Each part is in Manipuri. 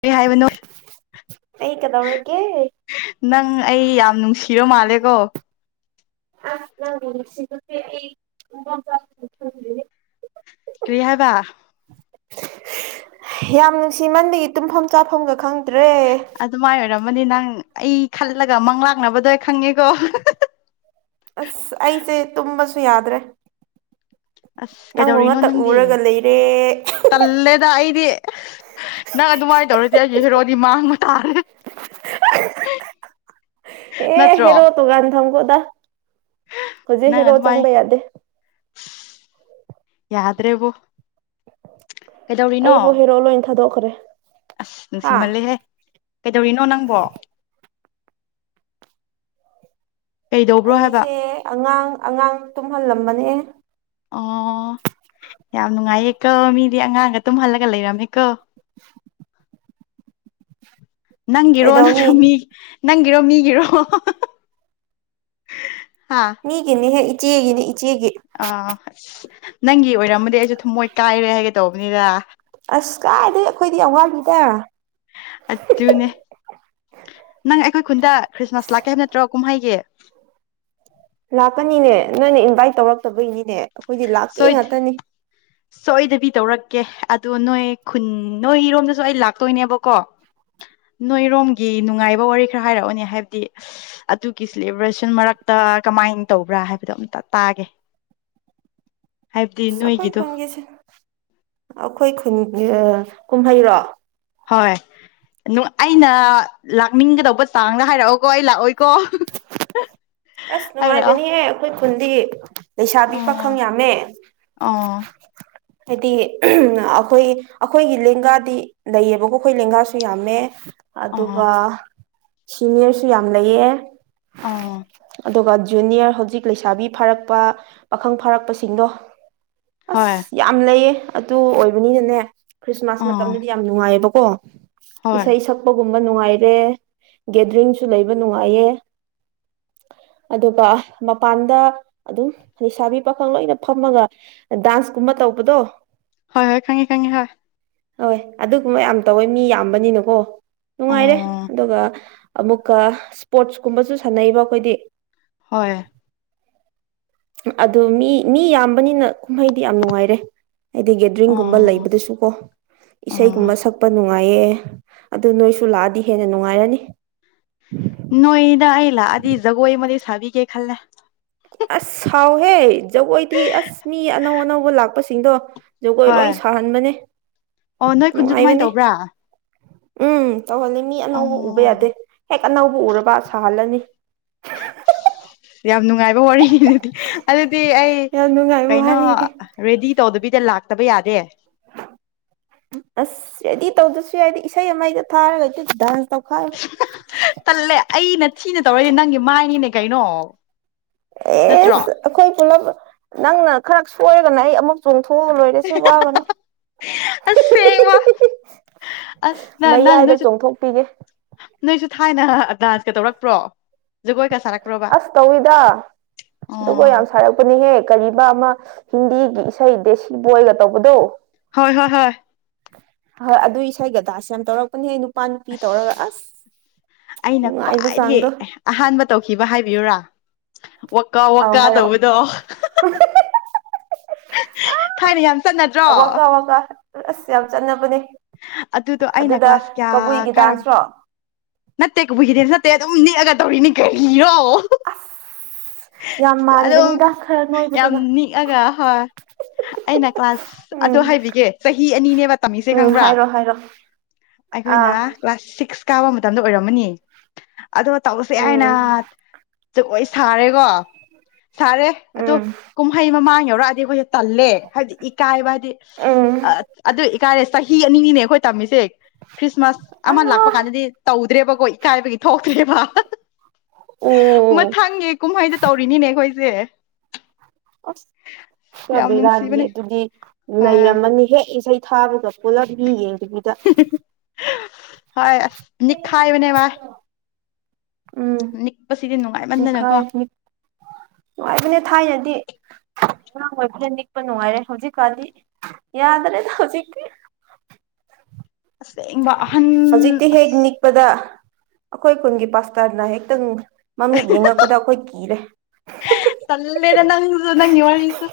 ꯀꯩ ꯍꯥꯏꯕꯅꯣ ꯑꯩ ꯀꯩꯗꯧꯔꯒꯦ ꯅꯪ ꯑꯩ ꯌꯥꯝ ꯅꯨꯡꯁꯤꯔ ꯃꯥꯜꯂꯦꯀꯣ [unintelligible] [unintelligible] [unintelligible] ꯀꯔꯤꯍꯥꯏꯕ ꯌꯥꯝ ꯅꯨꯡꯁꯤꯃꯟꯗꯒꯤ ꯇꯨꯝꯐꯝ ꯆꯥꯐꯝꯒ ꯈꯪꯗ꯭ꯔꯦ ꯑꯃꯅꯤ ꯅꯪ ꯑꯩ ꯈꯜꯂꯒ ꯃꯪꯪꯂꯥꯛꯅꯕꯗ ꯑꯩ ꯈꯪꯉꯦꯀꯣ ꯑꯁ ꯑꯩꯁꯦ ꯇꯨꯝꯕꯁꯨ ꯌꯥꯗ꯭ꯔꯦ ꯑꯁ ꯅꯪꯕꯨ ꯀꯩꯗꯧꯔꯤꯅꯣ ꯉꯥꯛꯇ ꯅꯪꯒꯤ ꯎꯔꯒ ꯂꯩꯔꯦ ꯇꯜꯂꯦꯗ ꯑꯩꯗꯤ ꯅꯪ ꯑꯗꯨꯃꯥꯏꯅ ꯇꯧꯔꯗꯤ ꯑꯩꯁꯨ ꯍꯦꯔꯣꯗꯤ ꯃꯥꯡ ꯑꯦ ꯅꯠꯇ꯭ꯔꯣ ꯍꯦꯔꯣ ꯇꯨꯒꯥꯟ ꯊꯪ ꯀ ꯍꯧꯖꯤꯛ ꯅꯪ ꯍꯦꯔꯣ ꯆꯪꯕ ꯌꯥꯗꯦ ꯌꯥꯗ꯭ꯔꯦꯕꯨ ꯑꯩꯕꯨ ꯍꯦꯔꯣ ꯂꯣꯟ ꯊꯥꯗꯣꯛꯈ꯭ꯔꯦ ꯑꯁ ꯍꯥ ꯅꯨꯡꯁꯤꯃꯜꯂꯦꯍꯦ ꯀꯩꯗꯧꯔꯤꯅꯣ ꯅꯪꯕꯣ ꯀꯩꯗꯧꯕ꯭ꯔꯣ ꯍꯥꯏꯕ ꯑꯩꯁꯦ ꯑꯉꯥꯡ ꯑꯉꯥꯡ ꯇꯨꯝꯍꯜꯂꯝꯕꯅꯦ ꯑꯣ ꯌꯥꯝ ꯅꯨꯡꯉꯥꯏꯌꯦ ꯀꯣ ꯃꯤꯗꯤ ꯑꯉꯥꯡꯒ ꯇꯨꯝꯍꯜꯂꯒ ꯂꯩꯔꯝꯃꯦꯀꯣ [inaudible] [inaudible] ꯅꯪꯒꯤꯔꯣ ꯀꯩꯗꯧꯅꯤ ꯅꯠꯇ꯭ꯔꯣ ꯃꯤ ꯅꯪꯒꯤꯔꯣ ꯃꯤꯒꯤꯔꯣ ꯍꯥ ꯃꯤꯒꯤꯅꯤꯍꯦ ꯏꯆꯦꯒꯤꯅꯤ ꯏꯆꯦꯒꯤ ꯑꯥ ꯑꯁ ꯅꯪꯒꯤ ꯑꯣꯏꯔꯝꯃꯗꯤ ꯑꯩꯁꯨ ꯊꯨꯝꯃꯣꯏ ꯀꯥꯏꯔꯦ ꯍꯥꯏꯒꯦ ꯇꯧꯕꯅꯤꯗ ꯑꯁ ꯀꯥꯏꯗꯩ ꯑꯩꯈꯣꯏꯗꯤ ꯑꯋꯥ ꯑꯠꯇꯨꯅꯦ ꯅꯪ ꯑꯩꯈꯣꯏ ꯈꯨꯟꯗ ꯑꯁ ꯈ꯭ꯔꯤꯁꯃꯥꯁ ꯂꯥꯛꯀꯦ ꯍꯥꯏꯕ ꯅꯠꯇ꯭ꯔꯣ ꯀꯨꯝꯍꯩꯒꯤ ꯂꯥꯛꯀꯅꯤꯅꯦ ꯅꯣꯏꯅ ꯏꯟꯚꯥꯏꯠ ꯇꯧꯔꯛꯇꯕꯩꯅꯤꯅꯦ ꯑꯩꯈꯣꯏꯗꯤ ꯁꯣꯏ ꯂꯥꯛꯀꯦ ꯉꯥꯛꯇꯅꯤ ꯁꯣꯏꯗꯕꯤ ꯇꯧꯔꯛꯀꯦ ꯑꯗꯣ ꯅꯣꯏ ꯈꯨꯟ ꯅꯣꯏꯔꯣꯝꯗꯁꯨ ꯑꯩ ꯂꯥꯛꯇꯣꯏꯅꯦꯕꯀꯣ [inaudible] ꯅꯣꯏꯔꯣꯝꯒꯤ ꯅꯨꯡꯉꯥꯏꯕ ꯋꯥꯔꯤ ꯈꯔ ꯍꯥꯏꯔꯛꯑꯣꯅꯦ ꯍꯥꯏꯕꯗꯤ ꯑꯗꯨꯒꯤ ꯁꯦꯂꯦꯕ꯭ꯔꯦꯁꯟ ꯃꯔꯛꯇ ꯃꯥꯏꯟ ꯇꯧꯕ꯭ꯔꯥ ꯍꯥꯏꯕꯗꯣ ꯑꯝꯇ ꯇꯥꯒꯦ ꯍꯥꯏꯕꯗꯤ ꯁꯈꯣꯏ ꯅꯣꯏꯒꯤꯗꯣ ꯈꯨꯟꯒꯦꯁ ꯑꯩꯈꯣꯏ ꯈ ꯀꯨꯝꯍꯩꯔꯣ ꯍꯣꯏ ꯑꯗꯨ ꯑꯩꯅ ꯂꯥꯛꯅꯤꯡꯒꯗꯧꯕ ꯆꯥꯡꯗ ꯍꯥꯏꯔꯛꯑꯣꯀꯣ ꯑꯩ ꯂꯥꯛꯑꯣꯏꯀꯣ ꯑꯁ ꯍꯥꯏꯔꯛꯑꯣ ꯅꯨꯡꯉꯥꯏꯕꯅꯤꯍꯦ ꯑꯩꯈꯣꯏ ꯈꯨꯟꯗꯤ ꯂꯩꯁꯥꯕꯤ ꯑꯣ ꯄꯥꯈꯪ ꯌꯥꯝꯃꯦ ꯑꯣ ꯍꯥꯏꯗꯤ ꯑꯩꯈꯣꯏ ꯑꯩꯈꯣꯏꯒꯤ ꯂꯦꯡꯒꯥꯗꯤ ꯂꯩꯌꯦꯕꯀꯣ ꯑꯩꯈꯣꯏ ꯂꯦꯡꯒꯥꯁꯨ ꯌꯥꯝꯃꯦ ꯑꯣ ꯑꯗꯨꯒ ꯁꯤꯅꯤꯌꯔꯁꯨ ꯌꯥꯝ ꯂꯩꯌꯦ ꯑꯥ ꯑꯗꯨꯒ ꯖꯨꯅꯤꯌꯔ ꯍꯧꯖꯤꯛ ꯂꯩꯁꯥꯕꯤ ꯐꯥꯔꯛꯄ ꯄꯥꯈꯪ ꯐꯥꯔꯛꯄꯁꯤꯡꯗꯣ ꯍꯣꯏ ꯂꯩꯩꯌꯦ ꯑꯗꯨ ꯑꯣꯏꯕꯅꯤꯅꯅꯦ ꯈ꯭ꯔꯤꯁꯃꯥꯁ ꯑꯥ ꯃꯇꯝꯗꯗꯤ ꯌꯥꯝ ꯅꯨꯡꯉꯥꯏꯌꯦꯕꯀꯣ ꯍꯣꯏ ꯏꯁꯩ ꯁꯛꯄꯒꯨꯝꯕ ꯅꯨꯡꯉꯥꯏꯔꯦ ꯒꯦꯗꯔꯤꯡꯁꯨ ꯂꯩꯕ ꯅꯨꯡꯉꯥꯏꯌꯦ [inaudible] ꯑꯗꯨꯒ ꯃꯄꯥꯟꯗ ꯑꯗꯨꯝ ꯂꯩꯁꯥꯕꯤ ꯄꯥꯈꯪ ꯂꯣꯏꯅ ꯐꯝꯃꯒ ꯗꯥꯟꯁ ꯨꯝꯕ ꯇꯧꯕꯗꯣ ꯍꯣꯏ ꯍꯣꯏ ꯈꯪꯉꯦ ꯈꯪꯉꯦ ꯍꯣꯏ ꯍꯣꯏ ꯑꯗꯨꯒꯨꯝꯕ ꯌꯥꯝ ꯇꯧꯋꯦ ꯃꯤ ꯌꯥꯝꯕꯅꯤꯅꯀꯣ ꯅꯨꯡꯉꯥꯏꯔꯦ ꯑꯣ ꯑꯗꯨꯒ ꯑꯃꯨꯛꯀ ꯁꯄꯣꯔꯠꯁ ꯀꯨꯝꯕꯁꯨ ꯁꯥꯟꯅꯩꯕ ꯑꯩꯈꯣꯏꯗꯤ ꯍꯣꯏ ꯑꯗꯨ ꯃꯤ ꯃꯤ ꯌꯥꯝꯕꯅꯤꯅ ꯀꯨꯝꯍꯩꯗꯤ ꯌꯥꯝ ꯅꯨꯡꯉꯥꯏꯔꯦ ꯍꯥꯏꯗꯤ ꯒꯦꯗꯔꯤꯡꯒꯨꯝꯕ ꯑꯣ ꯂꯩꯕꯗꯁꯨ ꯀꯣ ꯑꯣ ꯏꯁꯩꯒꯨꯝꯕ ꯁꯛꯄ ꯅꯨꯡ ꯅꯨꯡꯉꯥꯏꯌꯦ ꯑꯗꯨ ꯅꯣꯏꯁꯨ ꯂꯥꯛꯑꯗꯤ ꯍꯦꯟꯅ ꯅꯨꯡꯉꯥꯏꯔꯅꯤ ꯅꯣꯏ ꯏꯅ ꯑꯏ ꯂ ꯑꯗꯤ ꯒꯣꯋꯥꯏ ꯃ ꯁꯥꯕꯤꯒꯦ ꯈꯜꯂ ꯑꯁ ꯁꯥꯎꯍꯦ ꯖꯒꯣꯏꯗꯤ ꯑꯁ ꯃꯤ ꯑꯅꯧ ꯑꯅꯧꯕ ꯂꯥꯛꯄꯁꯤꯡꯗꯣ ꯖꯒꯣꯏ ꯍꯣꯏ ꯂꯣꯏ ꯁꯥꯍꯟꯕꯅꯦ ꯑꯣ ꯅꯣꯏ ꯈꯨꯟꯁꯨ ꯑꯗꯨꯃꯥꯏꯅ ꯅꯨꯡꯉꯥꯏꯕꯅꯤ ꯇꯧꯕ꯭ꯔꯥ ꯎꯝ ꯇꯧꯍꯜꯂꯤ ꯃꯤ ꯑꯅꯧꯕ ꯎꯕ ꯌꯥꯗꯦ ꯑꯣ ꯍꯦꯛ ꯑꯅꯧꯕ ꯎꯔꯕ ꯁꯥꯍꯜꯂꯅꯤ [inaudible] ꯌꯥꯝ ꯅꯨꯡꯉꯥꯏꯕ ꯋꯥꯔꯤꯅꯤ ꯑꯗꯨꯗꯤ ꯑꯗꯨꯗꯤ ꯑꯩ ꯌꯥꯝ ꯅꯨꯡꯉꯥꯏꯕ ꯀꯩꯅꯣ ꯋꯥꯔꯤꯅꯦ ꯔꯦꯗꯤ ꯇꯧꯗꯕꯤꯗ ꯂꯥꯛꯇꯕ ꯌꯥꯗꯦ ꯑꯁ ꯔꯦꯗꯤ ꯇꯧꯗꯁꯨ ꯌꯥꯏꯗꯤ ꯏꯁꯩ ꯑꯃꯗ ꯊꯥꯔꯒꯗꯤ ꯇꯜꯂꯦ ꯑꯩꯅ ꯊꯤꯅ ꯇꯧꯔꯏꯗꯤ ꯅꯪꯒꯤ ꯃꯥꯏꯅꯤꯅꯦ ꯀꯩꯅꯣ ꯅꯠꯇ꯭ꯔꯣ ꯑꯦꯁ ꯑꯩꯈꯣꯏ ꯄꯨꯝꯅꯃꯛ ꯅꯪꯅ ꯈꯔ ꯁꯣꯏꯔꯒꯅ ꯑꯩ ꯑꯃꯨ ꯆꯣꯡ ꯊꯣꯛꯑ ꯂꯣꯏꯔ ꯁꯤ ꯋꯥꯒꯅꯨ ꯑꯁꯦꯡꯕ ꯑꯁ ꯅꯪ ꯅꯪ ꯃꯌꯥꯏꯗ ꯅꯣꯏꯁꯨ ꯆꯣꯡꯊꯣꯛꯄꯤꯒꯦ ꯅꯣꯏꯁꯨ ꯊꯥꯏꯅ ꯗꯥꯟꯁꯀ ꯇꯧꯔꯛꯄ꯭ꯔꯣ ꯖꯒꯣꯏꯒ ꯁꯥꯔꯛꯄ꯭ꯔꯣꯕ ꯑꯗꯨꯕꯨꯣ ꯑꯣ ꯌꯥꯝ ꯁꯥꯔꯛꯄꯅꯦꯍꯦꯛ ꯀ ꯑꯃ ꯍꯤꯟꯗꯤꯒꯤ ꯏꯁꯩ ꯗꯦꯁꯤ ꯕꯣꯏꯒ ꯇꯧꯕꯗꯣ ꯍꯣꯏ ꯍꯣꯏ ꯍꯣꯏ ꯍꯣꯏ ꯑꯗꯨ ꯏꯁꯩ ꯒꯗꯥꯁꯦ ꯌꯥꯝ ꯇꯧꯔꯛꯄꯅꯦ ꯑꯩ ꯅꯨꯄꯥ ꯅꯨꯄꯤ ꯇꯧꯔꯒ ꯑꯁ ꯑꯩꯅ ꯅꯨꯡꯉꯥꯏꯕ ꯈ꯭ꯋꯥꯏꯗꯒꯤ ꯆꯥꯡꯗꯣ ꯑꯍꯥꯟꯕ ꯇꯧꯈꯤꯕ ꯍꯥꯏꯕꯤꯌꯨꯔꯥ ꯋꯥꯀꯥ ꯑꯧ ꯋꯥꯀꯥ ꯍꯥꯏꯔꯛꯑꯣ ꯇꯧꯕꯗꯣ ꯊꯥꯏꯅ ꯌꯥꯝ ꯆꯠꯅꯗ꯭ꯔꯣ ꯋꯥꯀꯥ ꯋꯥꯀꯥ ꯑꯁ ꯌꯥꯝ ꯆꯠꯅꯕꯅꯦ ꯑꯗꯨꯗꯣ ꯑꯩꯅ ꯑꯗꯨꯗ ꯀ꯭ꯂꯥꯁ ꯀꯌꯥ ꯀꯕꯨꯏꯒꯤ ꯀꯥꯔꯝ ꯗꯥꯟꯁ꯭ꯔꯣ ꯅꯠꯇꯦ ꯀꯏꯈꯤꯗꯦ ꯅꯠꯇꯦ ꯑꯗꯨꯝ ꯅꯅꯤꯦꯛꯑꯒ ꯇꯧꯔꯤꯅꯤ ꯀꯔꯤꯔꯣ ꯑꯁ ꯌꯥꯝ ꯑꯗꯨꯝ ꯃꯥꯟꯒꯅꯤꯗ ꯈꯔ ꯌꯥꯝ ꯅꯣꯏꯕꯗꯨꯒ ꯅꯤꯛꯑꯒ ꯍꯣꯏ ꯑꯩꯅ ꯀ꯭ꯂꯥꯁ ꯑꯗꯨ ꯎꯝ ꯍꯥꯏꯕꯤꯒꯦ ꯆꯍꯤ ꯑꯅꯤꯅꯦꯕ ꯇꯝꯃꯤꯁꯦ ꯎꯝ ꯈꯪꯕ꯭ꯔꯥ ꯍꯥꯏꯔꯣ ꯍꯥꯏꯔꯣ ꯑꯩꯈꯣꯏꯅ ꯑꯥ ꯀ꯭ꯂꯥꯁ ꯁꯤꯛꯁ ꯀꯥꯕ ꯃꯇꯝꯗ ꯑꯣꯏꯔꯝꯃꯅꯤ ꯑꯗꯨꯒ ꯇꯧꯔꯁ ꯌꯥꯏꯅ ꯎꯝ ꯁꯥꯔꯦꯀꯣ ꯁꯥꯔꯦ ꯑꯣ ꯎꯝ ꯀꯨꯝꯍꯩ ꯃꯃꯥꯡ ꯌꯧꯔꯛꯑꯗꯤ ꯑꯩꯣꯏ ꯇꯜꯂꯦ ꯍꯥꯏꯕꯗꯤ ꯏꯀꯥꯏꯕ ꯍꯥꯏꯗꯤ ꯎꯝ ꯑꯗꯨ ꯏꯀꯥꯏꯔꯦ ꯆꯍꯤ ꯑꯅꯤꯅꯤꯅꯦ ꯑꯩꯈꯣꯏ ꯇꯝꯃꯤꯁꯦ ꯈ꯭ꯔꯤꯁꯃꯥꯁ ꯑꯃꯅ ꯑꯂꯥ ꯂꯥꯛꯄ ꯀꯥꯟꯗꯗꯤ ꯕꯀꯣ ꯏꯀꯥꯏꯕꯒꯤ ꯊꯣꯛꯇ꯭ꯦꯕ ꯑꯣ ꯃꯊꯪꯒꯤ ꯀꯨꯝꯍꯩꯗ ꯇꯧꯔꯤꯅꯤꯅꯦ ꯑꯩꯈꯣꯏ ꯦ ꯑꯁ ꯆꯕ ꯔꯥꯅꯤ ꯑꯗꯨꯗꯤ ꯍꯣꯏ ꯂꯩꯔꯝꯃꯅꯤ ꯍꯦꯛ ꯏꯁꯩ ꯊꯥꯕꯒ ꯄꯨꯂꯞ ꯃꯤ ꯌꯦꯡꯗꯕꯤꯗ ꯍꯣꯏ ꯅꯤꯈꯥꯏꯕꯅꯦ ꯋꯥ ꯎꯝ ꯅꯤꯛꯄꯁꯤꯗꯤ ꯅꯨꯡꯉꯥꯏꯃꯟꯗꯅꯀꯣ ꯅꯤꯈꯥꯏ ꯅꯨꯡꯉꯥꯏꯕꯅꯦ ꯊꯥꯏꯅꯗꯤ ꯑꯉꯥꯡ ꯑꯣꯏꯕꯅ ꯅꯤꯛꯄ ꯅꯨꯡꯉꯥꯏꯔꯦ ꯍꯧꯖꯤꯛꯀꯥꯟꯗꯤ ꯌꯥꯗ꯭ꯔꯦꯗ ꯍꯧꯖꯤꯛꯇ ꯑꯁꯦꯡꯕ ꯑꯍꯟ ꯍꯧꯖꯤꯛꯇꯤ ꯍꯦꯛ ꯑꯁ ꯅꯤꯛꯄꯗ ꯑꯩꯈꯣꯏ ꯈꯨꯟꯒꯤ ꯄꯥꯁꯇꯔꯅ ꯍꯦꯛꯇꯪ ꯃꯃꯤꯠ ꯌꯦꯡꯉꯛꯄꯗ ꯑꯩꯈꯣꯏ ꯀꯤꯔꯦ ꯇꯂꯦꯅ ꯅꯪꯁꯨ ꯅꯪꯤ ꯋꯥꯔꯤꯁꯨ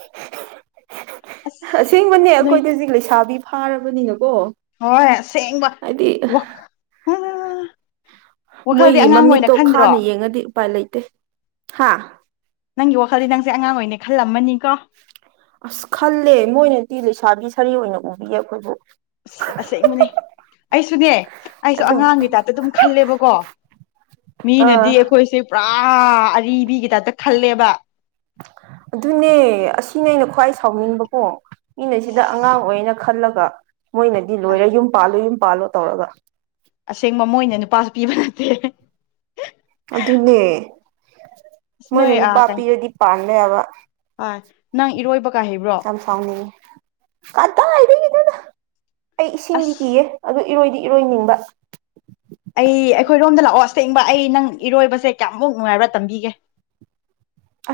ꯑꯁ ꯑꯁꯦꯡꯕꯅꯦ ꯅꯣꯏ ꯑꯩꯈꯣꯏꯗ ꯍꯧꯖꯤꯛ ꯂꯩꯁꯥꯕꯤ ꯐꯥꯔꯕꯅꯤꯅ ꯣ ꯍꯣꯏ ꯑꯁꯦꯡꯕ ꯍꯥꯏꯗꯤ ꯋꯥꯈꯜꯗꯤ ꯃꯣꯏꯒꯤ ꯑꯉꯥꯡ ꯑꯣꯏꯅ ꯃꯃꯤꯠꯇꯣ ꯈꯟꯗ꯭ꯔꯣ ꯈꯥꯅ ꯌꯦꯡꯉꯗꯤ ꯎꯄꯥꯏ ꯂꯩꯇꯦ ꯍꯥ ꯅꯪꯒꯤ ꯋꯥꯈꯜꯗꯤ ꯅꯪꯁꯦ ꯑꯉꯥꯡ ꯑꯣꯏ ꯑꯣꯏꯅ ꯈꯜꯂꯝꯃꯅꯤ ꯑꯁ ꯈꯜꯂꯦ ꯃꯣꯏꯅꯗꯤ ꯂꯩꯁꯥꯕꯤ ꯁꯥꯔꯤ ꯑꯣꯏꯅ ꯎꯕꯤꯌꯦ ꯑꯩꯈꯣꯏꯕꯨ ꯑꯁꯦ ꯃꯅꯤ ꯑꯩꯁꯨꯅꯦ ꯑꯩꯁꯨ ꯑꯗꯨ ꯑꯉꯥꯡꯒꯤꯇꯥꯥꯛꯇ ꯑꯗꯨꯝ ꯈꯜꯂꯦꯕꯀꯣ ꯑꯥ ꯃꯤꯅꯗꯤ ꯑꯩꯈꯣꯏꯁꯦ ꯄꯨꯔꯥ ꯑꯔꯤꯕꯤꯒꯤ ꯇꯥꯏꯞꯇ ꯈꯜꯂꯦꯕ ꯑꯗꯨꯅꯦ ꯑꯁꯤꯅꯦ ꯑꯩꯅ ꯈ꯭ꯋꯥꯏ ꯁꯥꯎꯅꯤꯡꯕꯀꯣ ꯃꯤꯅ ꯁꯤꯗ ꯑꯉꯥꯡ ꯑꯣꯏ ꯑꯣꯏꯅ ꯈꯜꯂꯒ ꯃꯣꯏꯅꯗꯤ ꯂꯣꯏꯔꯦ ꯌꯨꯝ ꯄꯥꯜꯂꯣ ꯌꯨꯝ ꯄꯥꯜꯂꯣ ꯇꯧꯔꯒ ꯑꯁꯦꯡꯕ ꯃꯣꯏꯅ ꯅꯨꯄꯥꯁꯨ ꯄꯤꯕ ꯅꯠꯇꯦ ꯑꯗꯨꯅꯦ ꯑꯁ ꯅꯣꯏ ꯃꯣꯏꯅ ꯑꯥ ꯅꯨꯄꯥ ꯀꯩ ꯄꯤꯔꯗꯤ ꯄꯥꯟ ꯌꯥꯕ ꯍꯣꯏ ꯅꯪ ꯏꯔꯣꯏꯕꯒ ꯍꯩꯕ꯭ꯔꯣ ꯁꯁꯅꯤ ꯀꯗꯥ ꯑꯩ ꯏꯁꯤꯡꯗꯤ ꯑꯁ ꯀꯤꯌꯦ ꯑꯗꯨ ꯏꯔꯣꯏꯗꯤ ꯏꯔꯣꯏꯅꯤꯡꯕ ꯑꯩ ꯑꯩꯈꯣꯏꯔꯣꯝꯗ ꯂꯥꯛꯑꯣ ꯑꯁꯦꯡꯕ ꯑꯩ ꯅꯪ ꯏꯔꯣꯏꯕꯁꯦ ꯀꯌꯥꯃꯨꯛ ꯅꯨꯡꯉꯥꯏꯕ꯭ꯔꯥ ꯇꯝꯕꯤꯒꯦ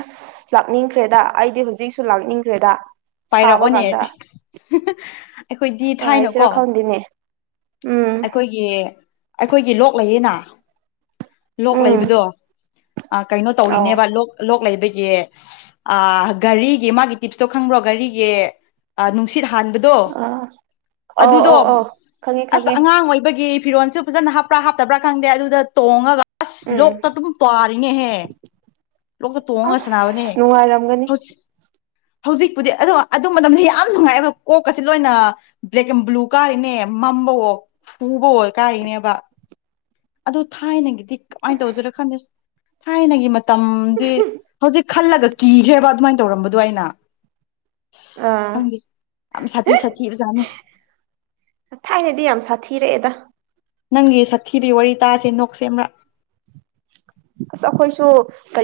ꯑꯁ ꯂꯥꯛꯅꯤꯡꯈ꯭ꯔꯦꯗ ꯑꯩꯗꯤ ꯍꯧꯖꯤꯛꯁꯨ ꯂꯥꯛꯅꯤꯡꯈ꯭ꯔꯦꯗ ꯁꯥꯕ ꯄꯥꯏꯔꯛꯑꯣꯅꯦ ꯀꯥꯟꯗ ꯑꯁ ꯑꯩꯈꯣꯏꯗꯤ ꯊꯥꯏꯅꯀꯣ ꯄꯥꯏꯁꯤꯔꯥ ꯈꯪꯗꯦꯅꯦ ꯎꯝ ꯑꯩꯈꯣꯏꯒꯤ ꯑꯩꯈꯣꯏꯒꯤ ꯂꯣꯛ ꯂꯩꯌꯦꯅ ꯂꯣꯛ ꯎꯝ ꯂꯩꯕꯗꯣ ꯀꯩꯅꯣ ꯑꯧ ꯇꯧꯔꯤꯅꯦꯕ ꯂꯣꯛ ꯂꯣꯛ ꯂꯩꯕꯒꯤ ꯑ ꯘꯔꯤꯒꯤ ꯃꯥꯒꯤ ꯇꯤꯞꯁꯇꯣ ꯈꯪꯕ꯭ꯔꯣ ꯔꯤꯒ ꯅꯨꯡ ꯁꯤꯠ ꯍꯥꯟꯕꯗꯣ ꯑꯥ ꯑꯧ ꯑꯗꯨꯗꯣ ꯑꯧ ꯑꯧ ꯈꯪꯉꯦ ꯑꯁ ꯈꯪꯉꯦ ꯑꯉꯥꯡ ꯑꯣꯏꯕꯒꯤ ꯐꯤꯔꯣꯟꯜꯁꯨ ꯐꯖꯅ ꯍꯥꯞꯄ꯭ꯔꯥ ꯍꯥꯞꯇꯕ꯭ꯔꯥ ꯈꯪꯗꯦ ꯑꯗꯨꯗ ꯇꯣꯡꯉꯒ ꯑꯁ ꯎꯝ ꯂꯣꯛꯇ ꯑꯗꯨꯝ ꯄꯥꯔꯤꯉꯍꯦ ꯂꯣꯛꯇ ꯇꯣꯡꯉꯒ ꯁꯥꯟꯅꯕꯅꯦ ꯑꯁ ꯅꯨꯡꯉꯥꯏꯔꯝꯒꯅꯤ ꯍꯧ ꯍꯧꯖꯤꯛ ꯄꯨꯗꯤ ꯑꯣ ꯑꯗꯨ ꯃꯇꯝꯗ ꯌꯥꯝ ꯅꯨꯡꯉꯥꯏꯑꯦꯕ ꯀꯣꯛꯀꯁꯤꯦ ꯂꯣꯏꯅ ꯕ꯭ꯂꯦꯛ ꯑꯦꯟ ꯕ꯭ꯂꯨ ꯀꯥꯔꯤꯅꯦ ꯃꯝꯕꯋꯣꯛ ꯍꯕꯣꯔ ꯀꯥ ꯏꯅꯦꯕ ꯑꯗ ꯊꯥꯏꯅꯒꯤꯗꯤ ꯀꯃꯥꯏꯅ ꯇꯧꯁꯤꯔꯣ ꯈꯟꯗꯦ ꯊꯥꯏꯅꯒꯤ ꯃꯇꯝꯗꯤ ꯍꯧꯖꯤꯛ ꯈꯜꯂꯒ ꯀꯤꯈ꯭ꯔꯦꯕ ꯑꯗꯨꯃꯥꯏꯅ ꯇꯧꯔꯝꯕꯗꯣ ꯑꯩꯅ ꯑꯥ ꯈꯪꯗꯦ ꯌꯥꯝ ꯁꯥꯊꯤ ꯁꯥꯊꯤ ꯑꯣꯖꯥꯅꯤ ꯊꯥꯏꯅꯗꯤ ꯌꯥꯝ ꯁꯥꯊꯤꯔꯛꯑꯦꯗ ꯅꯪꯒꯤ ꯁꯥꯊꯤꯕꯤ ꯋꯥꯔꯤ ꯇꯥꯁꯦ ꯅꯣꯛꯁꯦꯝꯕ꯭ꯔꯥ ꯑꯁ ꯑꯩꯈꯣꯏꯁꯨ ꯀ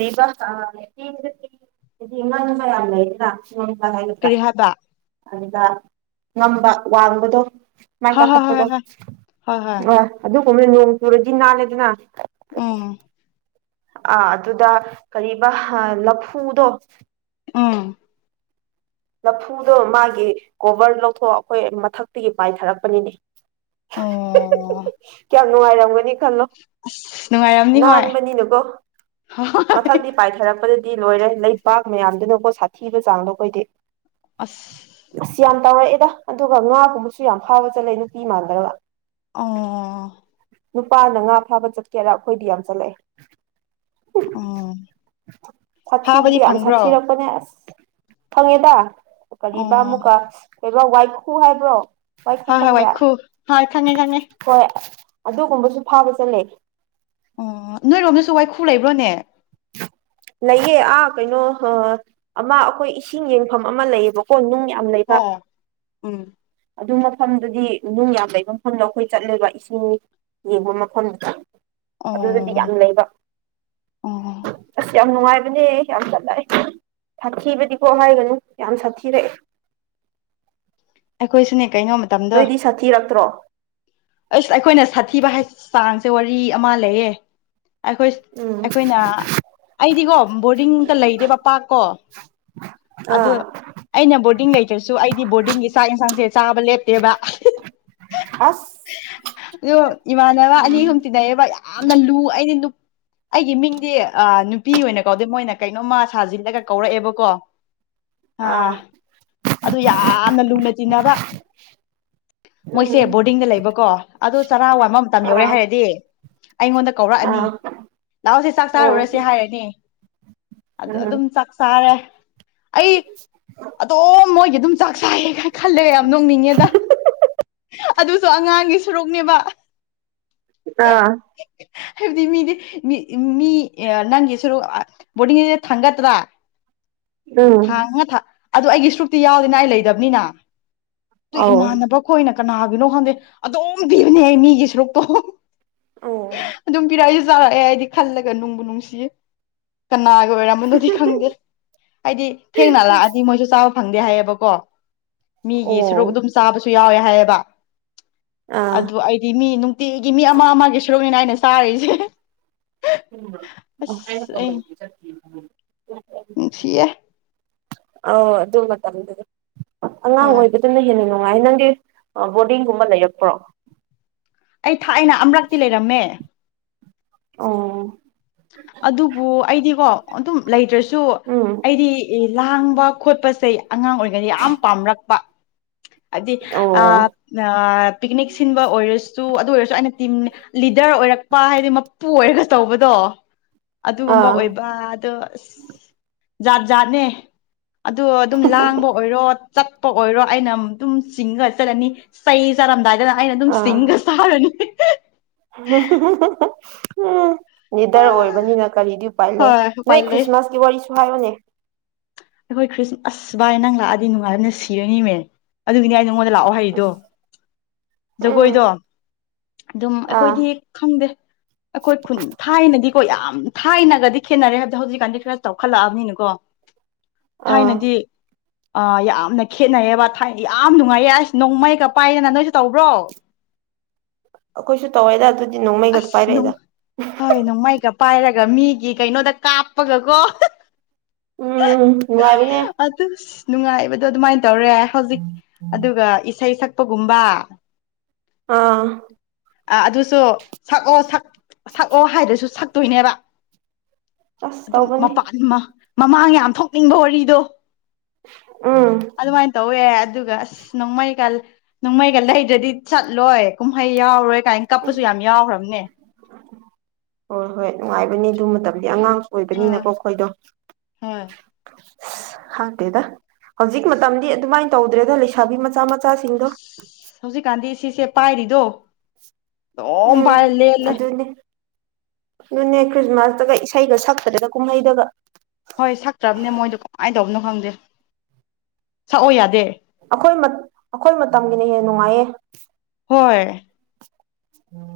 ꯑꯗꯨꯗꯤ ꯏꯃꯥꯡꯅꯃꯥꯏ ꯑꯂ ꯏꯂ ꯆꯣꯟꯕ ꯍꯥꯏꯒꯗ꯭ꯔꯥ ꯀꯔꯤ ꯍꯥꯏꯕ ꯑꯗꯨꯒ ꯉꯝꯕ ꯋꯥꯡꯕꯗꯣ ꯃꯥꯏ ꯍꯣꯏ ꯍꯣꯏ ꯍꯣꯏ ꯄꯥꯈꯠꯄꯗꯣ ꯍꯣꯏ ꯍꯣꯏ ꯍꯣꯏ ꯑ ꯑꯗꯨꯒꯨꯝꯕꯅ ꯅꯣꯡ ꯆꯨꯔꯗꯤ ꯅꯥꯜꯂꯦꯗꯅ ꯎꯝ ꯑꯥ ꯑꯗꯨꯗ ꯀꯔꯤꯕ ꯂꯐꯨꯗꯣ ꯑꯥ ꯂꯐꯨꯗꯣ ꯃꯥꯒꯤ ꯀꯣꯚꯔ ꯂꯧꯊꯣꯛ ꯑꯩꯈꯣꯏ ꯃꯊꯛꯇꯒꯤ ꯄꯥꯏꯊꯔꯛꯄꯅꯤꯅꯦ ꯑꯣ ꯀꯌꯥꯝ ꯅꯨꯡꯉꯥꯏꯔꯝꯒꯅꯤ ꯈꯜꯂꯣ ꯑꯁ ꯅꯨꯡꯉꯥꯏꯔꯝꯅꯤ ꯍꯣꯏ ꯅꯥꯟꯕꯅꯤꯅꯀꯣ ꯍꯣꯏ ꯃꯊꯪꯛꯇ ꯄꯥꯏꯊꯔꯛꯄꯗ ꯗꯤ ꯂꯣꯏꯔꯦ ꯂꯩꯄꯥꯛ ꯃꯌꯥꯝꯗꯨꯅꯀꯣ ꯁꯥꯊꯤꯕ ꯆꯥꯡꯗꯣ ꯑꯩꯈꯣꯏꯗꯤ ꯑꯁ ꯇꯥꯡꯔꯛꯑꯦꯗ ꯑꯗꯨꯒ ꯉꯥꯒꯨꯝꯕꯁꯨ ꯌꯥꯝ ꯐꯥꯕ ꯆꯠꯂꯦ ꯅꯨꯄꯤ ꯃꯥꯟꯗꯒ ꯑ ꯅꯨꯄꯥꯅ ꯉꯥ ꯐꯥꯕ ꯆꯠꯀꯦꯔ ꯑꯩꯈꯣꯏꯗꯤ ꯌꯥꯝ ꯆꯠꯂꯛꯑꯦ ꯎꯝ ꯁꯥꯊꯤꯕꯨꯗꯤ ꯐꯥꯕꯗꯤ ꯌꯥꯝ ꯐꯪꯕ꯭ꯔꯣ ꯁꯥꯊꯤꯔꯛꯄꯅꯦ ꯑꯁ ꯐꯪꯉꯦꯗ ꯀꯕꯥ ꯑꯣ ꯑꯃꯨꯛꯀ ꯀ ꯋꯥꯏꯈꯨ ꯍꯥꯏꯕ꯭ꯔꯣ ꯋꯥꯏꯈ ꯍꯣꯏ ꯍꯣꯏ ꯈꯪꯕ꯭ꯔꯥ ꯋꯥꯏꯈꯨ ꯍꯣꯏ ꯈꯪꯉꯦ ꯈꯪꯉꯦ ꯍꯣꯏ ꯑꯗꯨꯒꯨꯝꯕꯁꯨ ꯐꯥꯕ ꯆꯠꯂꯦ ꯑꯣ ꯅꯣꯏꯔꯣꯝꯗꯁꯨ ꯋꯥꯏꯈꯨ ꯂꯩꯕ꯭ꯔꯣꯅꯦ ꯂꯩꯌꯦ ꯑꯥ ꯀꯩꯅꯣ ꯑꯃ ꯑꯩꯈꯣꯏ ꯏꯁꯤꯡ ꯌꯦꯡꯐꯝ ꯑꯃ ꯂꯩꯌꯦꯕꯀꯣ ꯅꯨꯡ ꯑꯝ ꯂꯩꯀ ꯍꯣꯏ ꯎꯝ ꯑꯗꯨ ꯃꯐꯝꯗꯗꯤ ꯅꯨꯡ ꯌꯥꯝ ꯂꯩꯕ ꯃꯐꯝꯗꯣ ꯑꯩꯈꯣꯏ ꯆꯠꯅꯕ ꯏꯁꯤꯡ ꯌꯦꯡꯕ ꯃꯐꯝꯗ ꯑꯗꯨꯗꯗꯤ ꯌꯥꯝ ꯑꯣ ꯂꯩꯕ ꯑꯣ ꯑꯁ ꯌꯥꯝ ꯅꯨꯡꯉꯥꯏ ꯍꯥꯏꯕꯅꯦ ꯌꯥꯝ ꯆꯠꯂꯥꯛꯑꯦ ꯁꯥꯊꯤꯕꯗꯤꯀꯣ ꯍꯥꯏꯒꯅꯨ ꯌꯥꯝ ꯁꯥꯊꯤꯔꯛꯑꯦ [unintelligible] ꯑꯦꯈꯣꯏ ꯁ ꯅ ꯅꯣꯏꯗꯤ ꯁꯥꯊꯤꯔꯛꯇ꯭ꯔꯣ ꯑꯁ ꯑꯩꯈꯣꯏꯅ ꯁꯥꯊꯤꯕ ꯍꯥꯏ ꯆꯥꯡꯁꯦ ꯋꯥꯔꯤ ꯑꯃ ꯂꯩꯌꯦ ꯑꯩꯈꯣꯏ ꯎꯝ ꯑꯩꯈꯣꯏꯅ ꯑꯩꯗꯤꯀꯣ ꯕꯣꯔꯗꯤꯡꯗ ꯂꯩꯔꯦꯕ ꯄꯥꯛꯔꯀꯣ ꯑꯥ ꯑꯩꯅ ꯕꯣꯔꯗꯤꯡ ꯂꯩꯇ꯭ꯔꯁꯨ ꯑꯩꯗꯤ ꯕꯣꯔꯗꯤꯡꯒꯤ ꯆꯥꯛ ꯌꯦꯟꯁꯥꯡꯁꯦ ꯆꯥꯕ ꯂꯦꯞꯇꯦꯕ ꯍꯁ ꯑꯣ ꯏꯃꯥꯟꯅꯕ ꯑꯅꯤꯍꯨꯝ ꯇꯤꯟꯅꯩꯌꯦꯕ ꯌꯥꯝꯅ ꯂꯨ ꯑꯩꯗꯤ ꯑꯩꯒꯤ ꯃꯤꯡꯗꯤ ꯅꯨꯄꯤ ꯑꯣꯏꯅ ꯀꯧꯗꯦ ꯃꯣꯏꯅ ꯀꯩꯅꯣꯝꯃ ꯁꯥꯖꯤꯜꯂꯒ ꯀꯧꯔꯛꯑꯦꯕꯀꯣ ꯑꯥ ꯑꯗꯨ ꯌꯥꯝꯅ ꯂꯨꯅ ꯆꯤꯟꯅꯅꯕ ꯃꯣꯏꯁꯦ ꯎꯝ ꯕꯣꯔꯗꯤꯡꯗ ꯂꯩꯕꯀꯣ ꯑꯗꯨ ꯆꯔꯥ ꯋꯥꯟꯕ ꯑꯃ ꯇꯝ ꯌꯧꯔꯦ ꯑꯥ ꯍꯥꯏꯔꯗꯤ ꯑꯩꯉꯣꯟꯗ ꯀꯧꯔꯛꯑꯅꯤ ꯑꯥ ꯂꯥꯛꯍꯑꯣꯁꯦ ꯆꯥꯛ ꯎꯝ ꯆꯥꯔꯨꯔꯁꯦ ꯍꯥꯏꯔꯅꯤ ꯑꯗꯨ ꯎꯝ ꯑꯗꯨꯝ ꯆꯥꯛ ꯆꯥꯔꯦ ꯑꯩ ꯑꯗꯣꯝ ꯃꯣꯏꯒꯤ ꯑꯗꯨꯝ ꯆꯥꯛ ꯆꯥꯏꯌꯦꯅ ꯈꯜꯂꯦꯒ ꯌꯥꯝ ꯅꯣꯡꯅꯤꯡꯉꯦꯗ ꯑꯗꯨꯁꯨ ꯑꯉꯥꯡꯒꯤ ꯁꯨꯔꯨꯣꯛꯅꯦꯕ ꯑ ꯍꯥꯏꯕꯗꯤ ꯃꯤꯗꯤ ꯃꯤ ꯅꯪꯒꯤ ꯁꯔ ꯕꯣꯔꯗꯤꯡꯁꯤ ꯊꯥꯡꯒꯠꯇ꯭ꯔꯥ ꯎꯝ ꯊꯥꯡꯉꯥ ꯊꯥ ꯑꯗꯨ ꯑꯩꯒꯤ ꯁꯔꯨꯛꯇꯤ ꯌꯥꯎꯗꯦꯅ ꯑꯩ ꯂꯩꯗꯕꯅꯤꯅ ꯇꯨ ꯑꯧ ꯏꯃꯥꯟꯅꯕ ꯈꯣꯏꯅ ꯀꯅꯥꯒꯤꯅꯣ ꯈꯪꯗꯦ ꯑꯗꯨꯝ ꯄꯤꯕꯅꯦ ꯑꯩ ꯃꯤꯒꯤ ꯁꯔꯨꯛꯇꯣ ꯑꯣ ꯑꯗꯨꯝ ꯄꯤꯔꯛꯏꯁꯨ ꯆꯥꯔꯛꯑꯦ ꯑꯩꯗꯤ ꯈꯜꯂꯒ ꯅꯨꯡꯕꯨ ꯅꯨꯡꯁꯤꯌꯦ ꯀꯅꯥꯒꯤ ꯑꯣꯏꯔꯝꯝꯕꯅꯣꯗꯤ ꯈꯪꯗꯦ ꯍꯥꯏꯗꯤ ꯊꯦꯡꯅ ꯂꯥꯛꯑꯗꯤ ꯃꯣꯏꯁꯨ ꯆꯥꯎ ꯐꯪꯗꯦ ꯍꯥꯏꯌꯦꯕꯀꯣ ꯃꯤꯒꯤ ꯑꯣ ꯁꯔꯨꯛ ꯑꯗꯨꯝ ꯆꯥꯕꯁꯨ ꯌꯥꯎꯋꯦ ꯍꯥꯏꯌꯦꯕ ꯑꯥ ꯑꯗꯨ ꯑꯩꯗꯤ ꯃꯤ ꯅꯨꯡꯇꯤꯒꯤ ꯃꯤ ꯑꯃ ꯑꯃꯒꯤ ꯁꯔꯨꯛꯅꯤꯅ ꯑꯩꯅ ꯆꯥꯔꯏꯁꯦ ꯎꯝ ꯅꯨꯡꯁꯤꯌꯦ ꯑ ꯑꯗꯨ ꯃꯇꯝꯗꯨꯗꯤ ꯑꯉꯥꯡ ꯍꯣꯏ ꯑꯣꯏꯕꯗꯨꯅ ꯍꯦꯟꯅꯥꯏ ꯉꯥꯏ ꯅꯪꯒꯤ ꯕꯣꯔꯗꯤꯡꯒꯨꯝꯕ ꯂꯩꯔꯛꯄ꯭ꯔꯣ ꯑꯩ ꯊꯥꯛ ꯑꯅ ꯑꯔꯛꯇꯤ ꯂꯩꯔꯝꯃꯦ ꯑꯣ ꯑꯗꯨꯕꯨ ꯑꯩꯗꯤꯀꯣ ꯑꯗꯨꯝ ꯂꯩꯇ꯭ꯔꯁꯨ ꯎꯝ ꯑꯩꯗꯤ ꯂꯥꯡꯕ ꯈꯣꯠꯄꯁꯦ ꯑꯉꯥꯡ ꯑꯣꯏꯔꯤꯉꯩ ꯌꯥꯝ ꯄꯥꯝꯔꯛꯄ ꯍꯥꯏꯗꯤ ꯑꯣ ꯄꯤꯛꯅꯤꯛ ꯁꯤꯟꯕ ꯑꯣꯏꯔꯁꯨ ꯑꯗꯨ ꯑꯣꯏꯔꯁꯨ ꯑꯩꯅ ꯇꯤꯝ ꯂꯤꯗꯔ ꯑꯣꯏꯔꯛꯄ ꯍꯥꯏꯗꯤ ꯃꯄꯨ ꯑꯣꯏꯔꯒ ꯇꯧꯕꯗꯣ ꯑꯗꯨꯒꯨꯝꯕ ꯑꯥ ꯑꯣꯏꯕ ꯑꯗꯣ ꯑ ꯖꯥꯠ ꯖꯥꯠꯅꯦ ꯑꯗ ꯑꯗꯨꯝ ꯂꯥꯡꯕ ꯑꯣꯏꯔꯣ ꯆꯠꯄ ꯑꯣꯏꯔꯣ ꯑꯩꯅ ꯑꯃ ꯑꯗꯨꯝ ꯆꯤꯡꯉ ꯆꯠꯂꯅꯤ ꯆꯩ ꯆꯥꯔꯝꯗꯥꯏꯗ ꯑꯩꯅ ꯑꯗꯨꯝ ꯑꯥ ꯁꯤꯡꯒ ꯁꯥꯔꯅꯤ ꯎꯝ ꯅꯤꯗꯔ ꯑꯣꯏꯕꯅꯤꯅ ꯀꯔꯤꯗꯤ ꯎꯄꯥꯏ ꯂꯩ ꯍꯣꯏ ꯎꯄꯥꯏ ꯅꯣꯏ ꯂꯩ ꯈ꯭ꯔꯤꯁꯃꯥꯁꯀꯤ ꯋꯥꯔꯤꯁꯨ ꯍꯥꯏꯌꯨꯅꯦ ꯑꯩꯈꯣꯏ ꯈ꯭ꯔꯤꯁ ꯑꯁ ꯚꯥꯏ ꯅꯪ ꯂꯥꯛꯑꯗꯤ ꯅꯨꯡꯉꯥꯏꯗꯨꯅ ꯁꯤꯔꯅꯤꯃꯦ ꯑꯗꯨꯒꯤꯅꯦ ꯑꯩꯅ ꯑꯩꯉꯣꯟꯗ ꯂꯥꯛꯑꯣ ꯍꯩꯗꯣ ꯎꯝ ꯖꯒꯣꯏꯗꯣ ꯑꯗꯨꯝ ꯑꯥ ꯑꯩꯈꯣꯏꯗꯤ ꯈꯪꯗꯦ ꯑꯩꯈꯣꯏ ꯈꯨꯟ ꯊꯥꯏꯅꯗꯤ ꯀꯣ ꯌꯥꯝ ꯊꯥꯏꯅꯒꯗꯤ ꯈꯦꯠꯅꯔꯦ ꯍꯥꯏꯕꯗꯤ ꯍꯧꯖꯤꯛꯀꯥꯟꯗꯤ ꯈꯔ ꯆꯥꯎꯈꯠꯂꯛꯑꯕꯅꯤꯅꯀꯣ ꯑꯥ ꯊꯥꯏꯅꯗꯤ ꯑ ꯌꯥꯝꯅ ꯈꯦꯠꯅꯩꯌꯦꯕ ꯊꯥꯏ ꯌꯥꯝ ꯅꯨꯡꯉꯥꯏꯌꯦ ꯑꯁ ꯅꯣꯡꯃꯩꯒ ꯄꯥꯏꯗꯅ ꯅꯣꯏꯁꯨ ꯇꯧꯕ꯭ꯔꯣ ꯀꯣꯏꯁꯨ ꯇꯋꯥꯏꯗ ꯑꯗꯨ ꯑꯁ ꯅꯣꯡ ꯍꯣꯏ ꯅꯣꯡꯃꯥꯏ ꯀꯞ ꯄꯥꯏꯔꯒ ꯃꯤꯒꯤ ꯀꯩꯅꯣꯗ ꯀꯥꯞꯄꯒꯀꯣ ꯎꯝ ꯅꯨꯡꯉꯥꯏꯕꯅꯦ ꯑꯗꯨ ꯅꯨꯡꯉꯥꯏꯕꯗꯣ ꯑꯗꯨꯃꯥꯏꯅ ꯇꯧꯔꯦ ꯍꯧꯖꯤꯛ ꯑꯗꯨꯒ ꯏꯁꯩ ꯁꯛꯄꯒꯨꯝꯕ ꯑꯥ ꯑ ꯑꯗꯨꯁꯨ ꯁꯛꯑꯣ ꯁ ꯁꯛꯑꯣ ꯍꯥꯏꯗꯨꯁꯨ ꯁꯛꯇꯣꯏꯅꯦꯕ ꯑꯁ ꯑꯗꯨꯝ ꯇꯧꯕꯅꯤ ꯃꯄꯥꯟ ꯑꯃ ꯃꯃꯥꯡ ꯌꯥꯝ ꯊꯣꯛꯅꯤꯡꯕ ꯋꯥꯔꯤꯗꯣ ꯎꯝ ꯑꯗꯨꯃꯥꯏꯅ ꯇꯧꯋꯦ ꯑꯗꯨ ꯑꯗꯨꯒ ꯑꯁ ꯅꯣꯡꯃꯩꯒ ꯅꯣꯡꯃꯩꯒ ꯂꯩꯗ꯭ꯔꯗꯤ ꯆꯠꯂꯣꯏ ꯀꯨꯝꯍꯩ ꯌꯥꯎꯔꯣꯏ ꯀꯥꯏꯅ ꯀꯞꯄꯁꯨ ꯌꯥꯝ ꯌꯥꯎꯈ꯭ꯔꯕ ꯍꯣꯏ ꯍꯣꯏ ꯅꯨꯡꯉꯥꯏꯕꯅꯤ ꯑꯗꯨ ꯃꯇꯝꯗꯤ ꯑꯉꯥꯡ ꯍꯣꯏ ꯑꯣꯏꯕꯅꯤꯅꯀꯣ ꯑꯩꯈꯣꯏꯗꯣ ꯍꯣꯏ ꯑꯁ ꯍꯥꯡꯇꯦꯗ ꯍꯧꯖꯤꯛ ꯃꯇꯝꯗꯤ ꯑꯗꯨꯃꯥꯏꯅ ꯇꯧꯗ꯭ꯔꯦꯗ ꯂꯩꯁꯥꯕꯤ ꯃꯆꯥ ꯃꯆꯥ ꯆ ꯁꯤꯗꯣ ꯑꯁ ꯍꯧꯖꯤꯛꯀꯥꯟꯗꯤ ꯁꯤꯁꯦ ꯄꯥꯏꯔꯤꯗꯣ ꯑꯗꯨꯝ ꯎꯝ ꯄꯥꯏꯔ ꯂꯦꯂꯦ ꯑꯗꯨꯅꯦ ꯑꯗꯨꯅꯦ ꯈ꯭ꯔꯤꯁꯃꯥꯁꯇꯒ ꯏꯁꯩꯒ ꯁꯛꯄꯗꯒ ꯀꯨꯝꯍꯩꯗꯒ ꯍꯣꯏ ꯁꯛꯇ꯭ꯔꯕꯅꯦ ꯃꯣꯏꯗꯣ ꯀꯃꯥꯏꯅ ꯇꯧꯕꯅꯣ ꯈꯪꯗꯦ ꯁꯛꯑꯣ ꯌꯥꯗꯦ ꯑꯩꯈꯣꯏ ꯑꯩꯈꯣꯏ ꯃꯇꯝꯒꯤꯅ ꯍꯦꯟꯅ ꯅꯨꯡꯉꯥꯏꯌꯦ ꯎ